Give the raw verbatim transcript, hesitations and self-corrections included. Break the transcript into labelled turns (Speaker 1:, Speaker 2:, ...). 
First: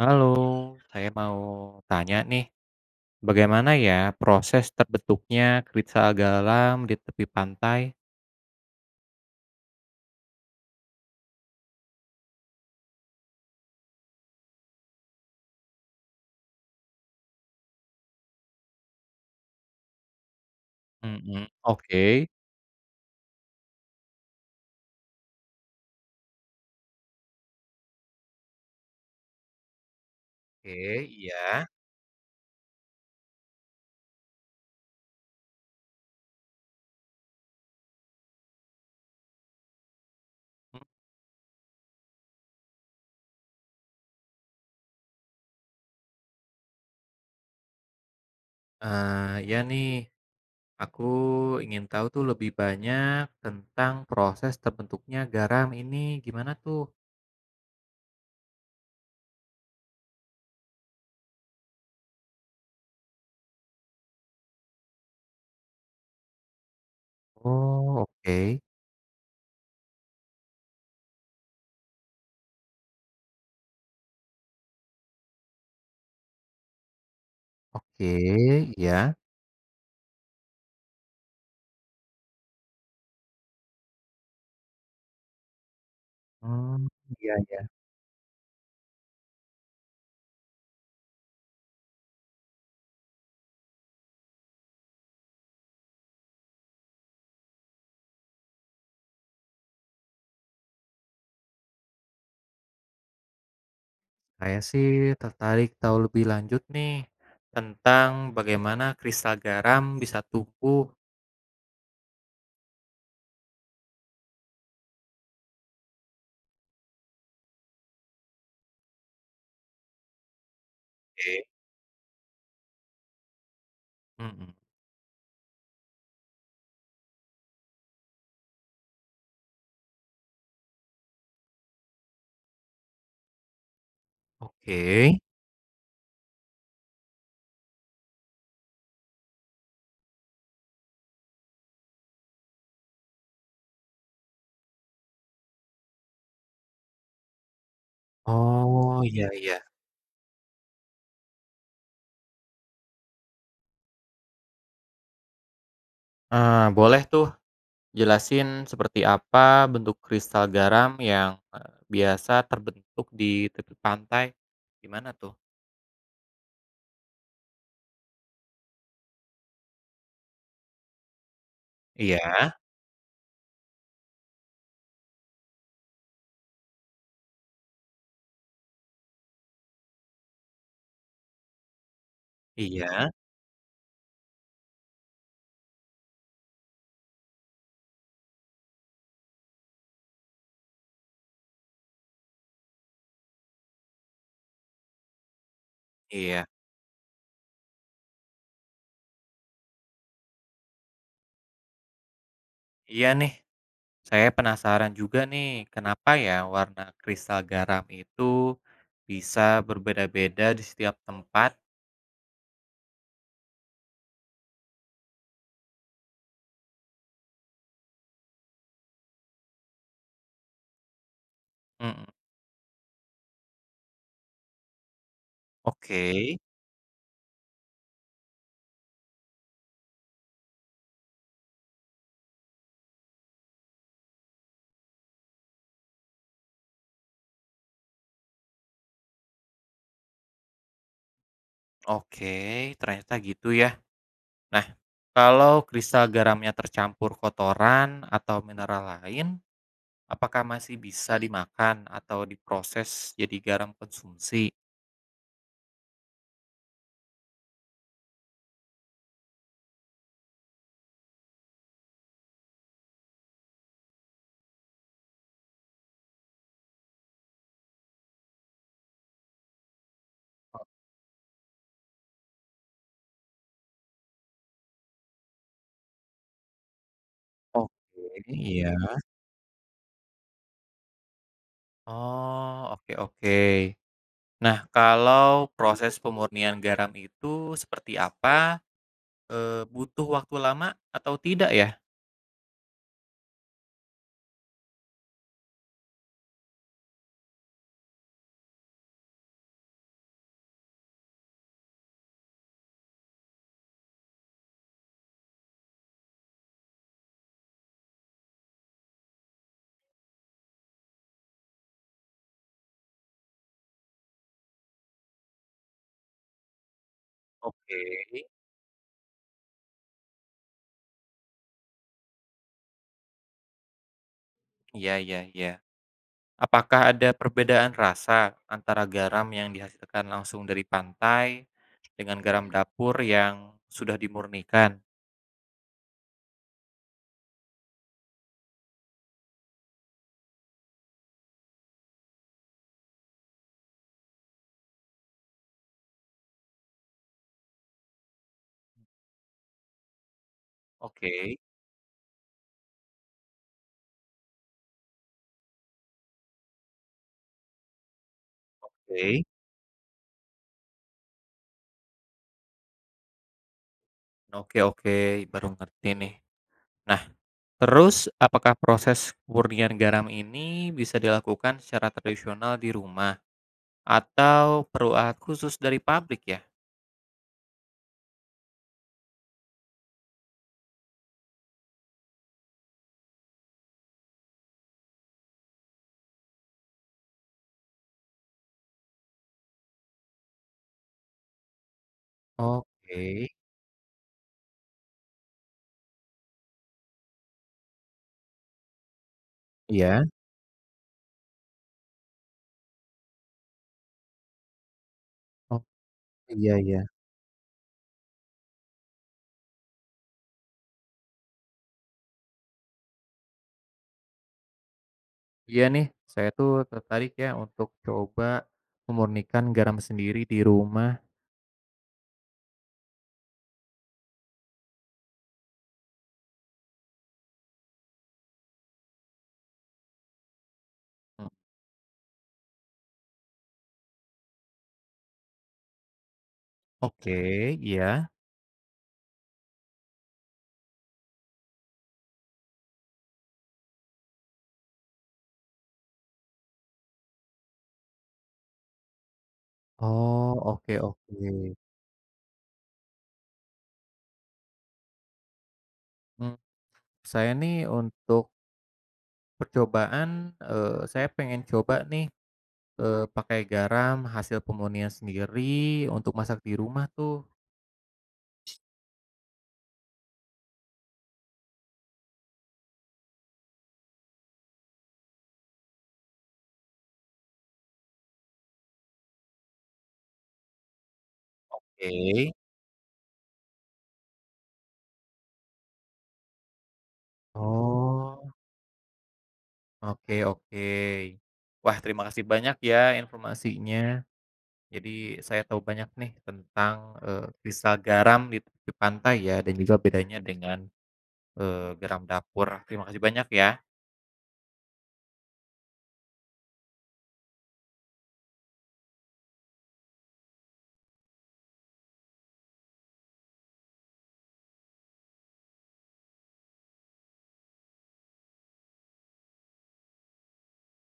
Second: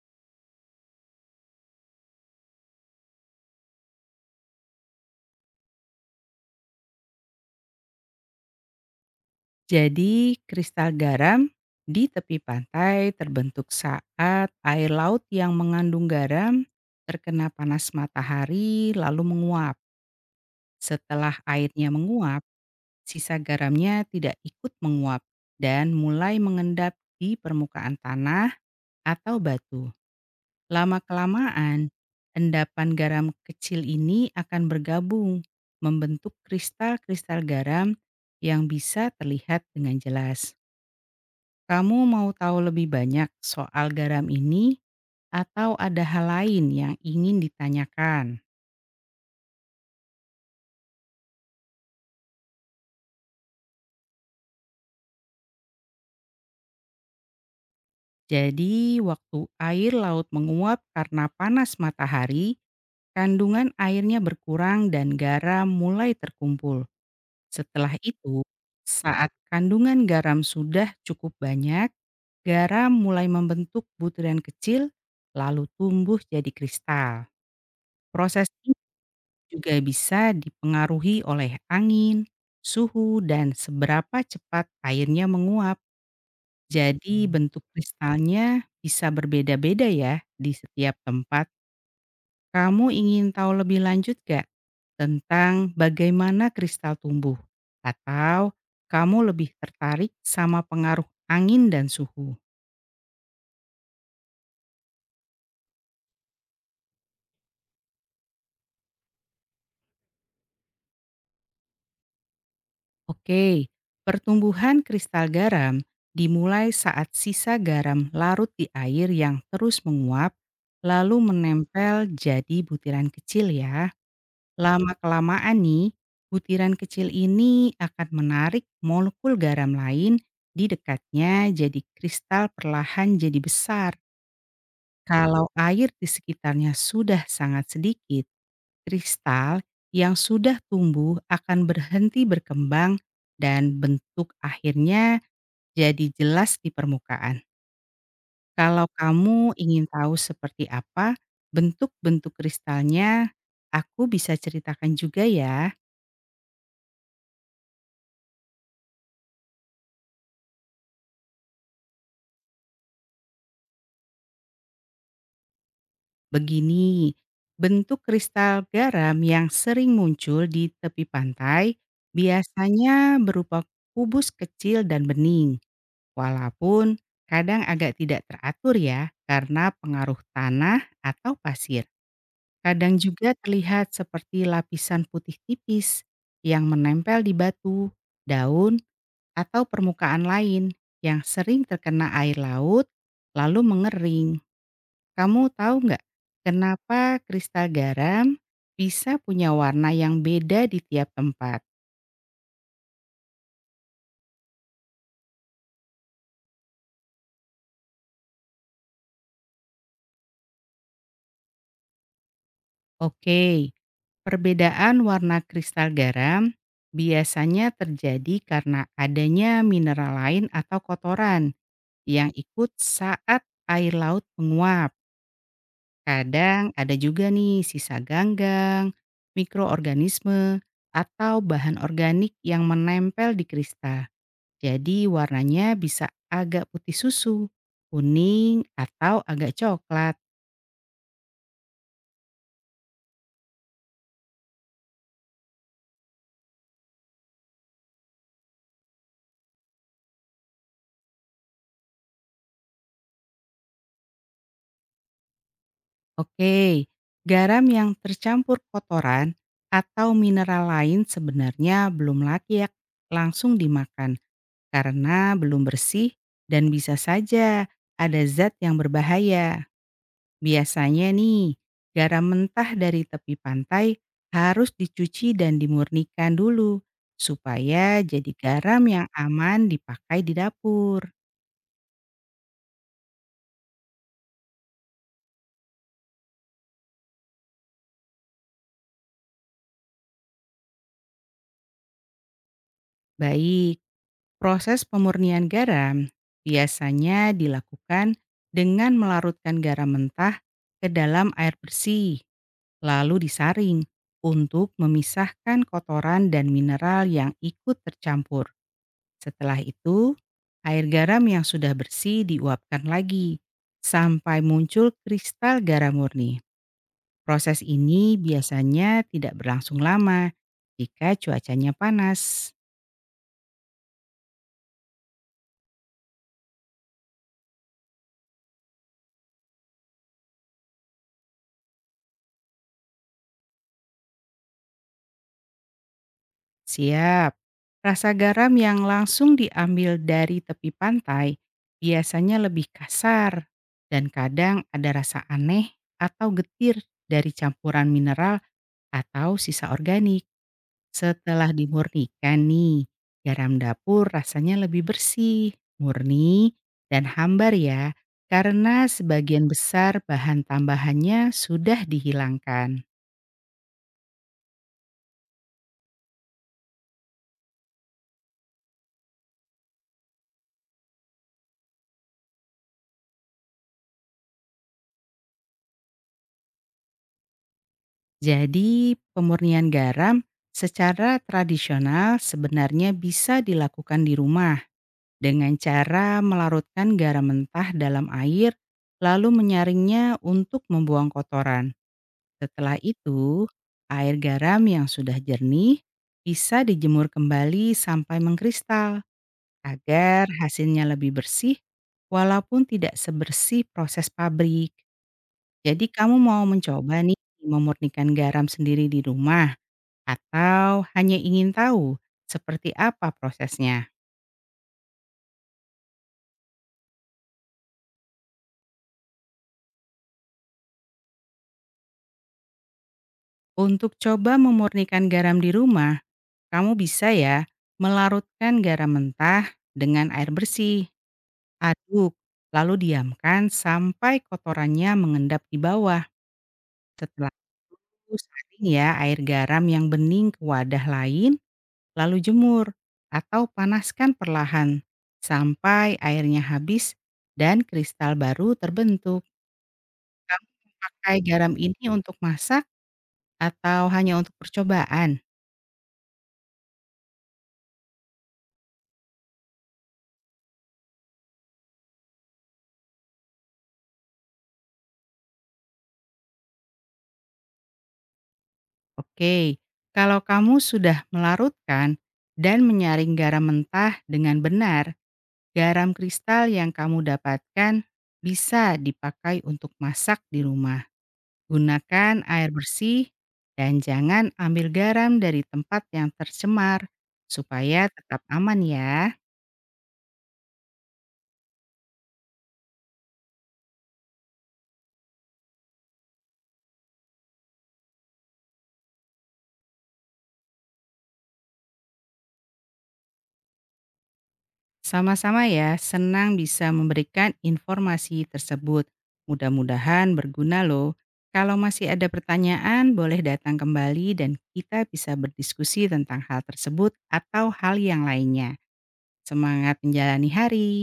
Speaker 1: Halo, saya mau tanya nih, bagaimana ya proses terbentuknya kristal galam di tepi pantai?
Speaker 2: Jadi, kristal garam di tepi pantai terbentuk saat air laut yang mengandung garam terkena panas matahari lalu menguap. Setelah
Speaker 1: Mhm,
Speaker 2: airnya
Speaker 1: oke,
Speaker 2: menguap, sisa garamnya tidak ikut menguap dan mulai mengendap di permukaan tanah atau batu.
Speaker 1: oke, iya.
Speaker 2: Lama-kelamaan, endapan garam kecil ini akan bergabung membentuk kristal-kristal garam yang bisa terlihat dengan jelas. Kamu mau tahu lebih banyak soal garam ini atau ada hal lain yang ingin ditanyakan?
Speaker 1: Eee, iya nih, aku ingin tahu tuh lebih banyak tentang proses terbentuknya garam ini, gimana tuh?
Speaker 2: Jadi, waktu air laut menguap karena panas matahari, kandungan airnya berkurang dan garam mulai terkumpul. Setelah
Speaker 1: Oh,
Speaker 2: itu,
Speaker 1: oke,
Speaker 2: saat kandungan garam sudah cukup banyak, garam mulai membentuk butiran kecil lalu tumbuh jadi kristal.
Speaker 1: oke,
Speaker 2: Proses
Speaker 1: ya,
Speaker 2: juga bisa dipengaruhi oleh angin, suhu, dan seberapa cepat airnya menguap.
Speaker 1: Mmm,
Speaker 2: Jadi Hmm.
Speaker 1: iya iya.
Speaker 2: bentuk kristalnya bisa berbeda-beda ya di setiap tempat. Kamu ingin tahu lebih lanjut gak tentang bagaimana kristal tumbuh? Atau kamu lebih tertarik sama pengaruh angin dan suhu?
Speaker 1: Saya sih tertarik tahu lebih lanjut nih, tentang bagaimana kristal garam bisa tumbuh.
Speaker 2: Oke, pertumbuhan kristal garam dimulai saat sisa garam larut di air yang terus menguap, lalu
Speaker 1: Oke,
Speaker 2: menempel jadi butiran kecil ya.
Speaker 1: mhm,
Speaker 2: Lama-kelamaan nih, butiran kecil ini akan menarik molekul garam lain di dekatnya jadi kristal perlahan jadi besar.
Speaker 1: oke.
Speaker 2: Kalau air di sekitarnya sudah sangat sedikit, kristal yang sudah tumbuh akan berhenti berkembang dan bentuk akhirnya jadi jelas di permukaan. Kalau
Speaker 1: Oh, iya
Speaker 2: kamu
Speaker 1: iya.
Speaker 2: ingin tahu seperti apa bentuk-bentuk kristalnya, aku bisa ceritakan juga ya.
Speaker 1: Eee, boleh tuh jelasin seperti apa bentuk kristal garam yang, eee, biasa terbentuk di tepi pantai? Gimana tuh?
Speaker 2: Begini, bentuk kristal garam yang sering muncul di tepi pantai
Speaker 1: Iya
Speaker 2: biasanya berupa kubus kecil dan bening. Walaupun kadang agak tidak teratur ya karena pengaruh tanah atau pasir. Kadang
Speaker 1: iya
Speaker 2: juga terlihat seperti lapisan putih tipis yang menempel di batu, daun, atau permukaan lain yang sering terkena air laut lalu mengering. Kamu tahu nggak
Speaker 1: iya
Speaker 2: kenapa kristal garam bisa punya warna yang beda di tiap tempat?
Speaker 1: iya nih, saya penasaran juga nih, kenapa ya warna kristal garam itu bisa berbeda-beda di setiap tempat?
Speaker 2: Oke, perbedaan warna kristal garam biasanya terjadi karena adanya mineral lain atau kotoran
Speaker 1: Mhm,
Speaker 2: yang ikut saat air laut menguap.
Speaker 1: oke
Speaker 2: Kadang ada juga nih sisa ganggang, mikroorganisme, atau bahan organik yang menempel di kristal. Jadi warnanya bisa agak putih susu, kuning, atau agak coklat.
Speaker 1: oke, ternyata gitu ya. Nah, kalau kristal garamnya tercampur kotoran atau mineral lain, apakah masih bisa dimakan atau diproses jadi garam konsumsi?
Speaker 2: Oke, garam yang tercampur kotoran atau mineral lain sebenarnya belum layak langsung dimakan karena belum bersih dan bisa saja ada zat yang berbahaya. Biasanya nih, garam mentah dari tepi pantai harus dicuci dan dimurnikan dulu
Speaker 1: Oke,
Speaker 2: supaya jadi
Speaker 1: iya.
Speaker 2: garam yang aman dipakai di dapur.
Speaker 1: Oh, oke oke. Nah, kalau proses pemurnian garam itu seperti apa? Eh, butuh waktu lama atau tidak ya?
Speaker 2: Baik, proses pemurnian garam biasanya dilakukan dengan melarutkan garam mentah ke dalam air bersih, lalu disaring untuk memisahkan kotoran dan mineral yang ikut tercampur. Setelah itu, air garam yang sudah bersih diuapkan lagi sampai muncul kristal garam murni. Proses
Speaker 1: Oke.
Speaker 2: ini biasanya tidak berlangsung lama jika cuacanya panas.
Speaker 1: Iya, iya, iya. Apakah ada perbedaan rasa antara garam yang dihasilkan langsung dari pantai dengan garam dapur yang sudah dimurnikan?
Speaker 2: Siap. Rasa garam yang langsung diambil dari tepi pantai biasanya lebih kasar dan kadang ada rasa aneh atau getir dari campuran mineral atau sisa organik.
Speaker 1: Oke,
Speaker 2: Setelah dimurnikan nih, garam dapur rasanya lebih bersih, murni, dan hambar ya karena
Speaker 1: oke.
Speaker 2: sebagian besar bahan tambahannya sudah dihilangkan.
Speaker 1: Oke oke, baru ngerti nih. Nah, terus apakah proses murnian garam ini bisa dilakukan secara tradisional di rumah atau perlu alat khusus dari pabrik ya?
Speaker 2: Jadi, pemurnian garam secara tradisional sebenarnya bisa dilakukan di rumah dengan cara melarutkan garam mentah dalam air, lalu menyaringnya untuk membuang kotoran. Setelah
Speaker 1: Oke,
Speaker 2: itu, air garam yang sudah jernih bisa dijemur kembali sampai mengkristal
Speaker 1: iya.
Speaker 2: agar hasilnya lebih bersih walaupun tidak sebersih proses pabrik.
Speaker 1: Oh,
Speaker 2: Jadi kamu mau
Speaker 1: iya iya.
Speaker 2: mencoba nih memurnikan garam sendiri di rumah? Atau hanya ingin tahu seperti apa prosesnya?
Speaker 1: Iya nih, saya tuh tertarik ya untuk coba memurnikan garam sendiri di rumah.
Speaker 2: Untuk coba memurnikan garam di rumah, kamu bisa ya melarutkan garam mentah dengan air bersih,
Speaker 1: Mmm,
Speaker 2: aduk, lalu diamkan sampai kotorannya mengendap di bawah.
Speaker 1: oke,
Speaker 2: Setelah
Speaker 1: iya.
Speaker 2: itu saring ya air garam yang bening ke wadah lain, lalu jemur atau panaskan perlahan sampai airnya habis dan kristal baru terbentuk.
Speaker 1: Oh,
Speaker 2: Kamu
Speaker 1: oke
Speaker 2: memakai garam
Speaker 1: oke.
Speaker 2: ini untuk masak atau hanya untuk percobaan?
Speaker 1: Mmm, saya nih untuk percobaan, eee, saya pengen coba nih, eee, pakai garam hasil pemurnian sendiri untuk masak di rumah tuh.
Speaker 2: Oke, kalau kamu sudah melarutkan dan menyaring garam mentah dengan benar, garam kristal yang kamu dapatkan bisa dipakai untuk masak di rumah. Gunakan
Speaker 1: Oke.
Speaker 2: air bersih dan jangan ambil garam dari tempat yang tercemar supaya tetap
Speaker 1: Oh.
Speaker 2: aman ya.
Speaker 1: Oke oke. Wah, terima kasih banyak ya informasinya. Jadi saya tahu banyak nih tentang, eee, kristal garam di tepi pantai ya dan juga bedanya dengan, eee, garam dapur. Terima kasih banyak ya.
Speaker 2: Sama-sama ya, senang bisa memberikan informasi tersebut. Mudah-mudahan berguna loh. Kalau masih ada pertanyaan, boleh datang kembali dan kita bisa berdiskusi tentang hal tersebut atau hal yang lainnya. Semangat menjalani hari!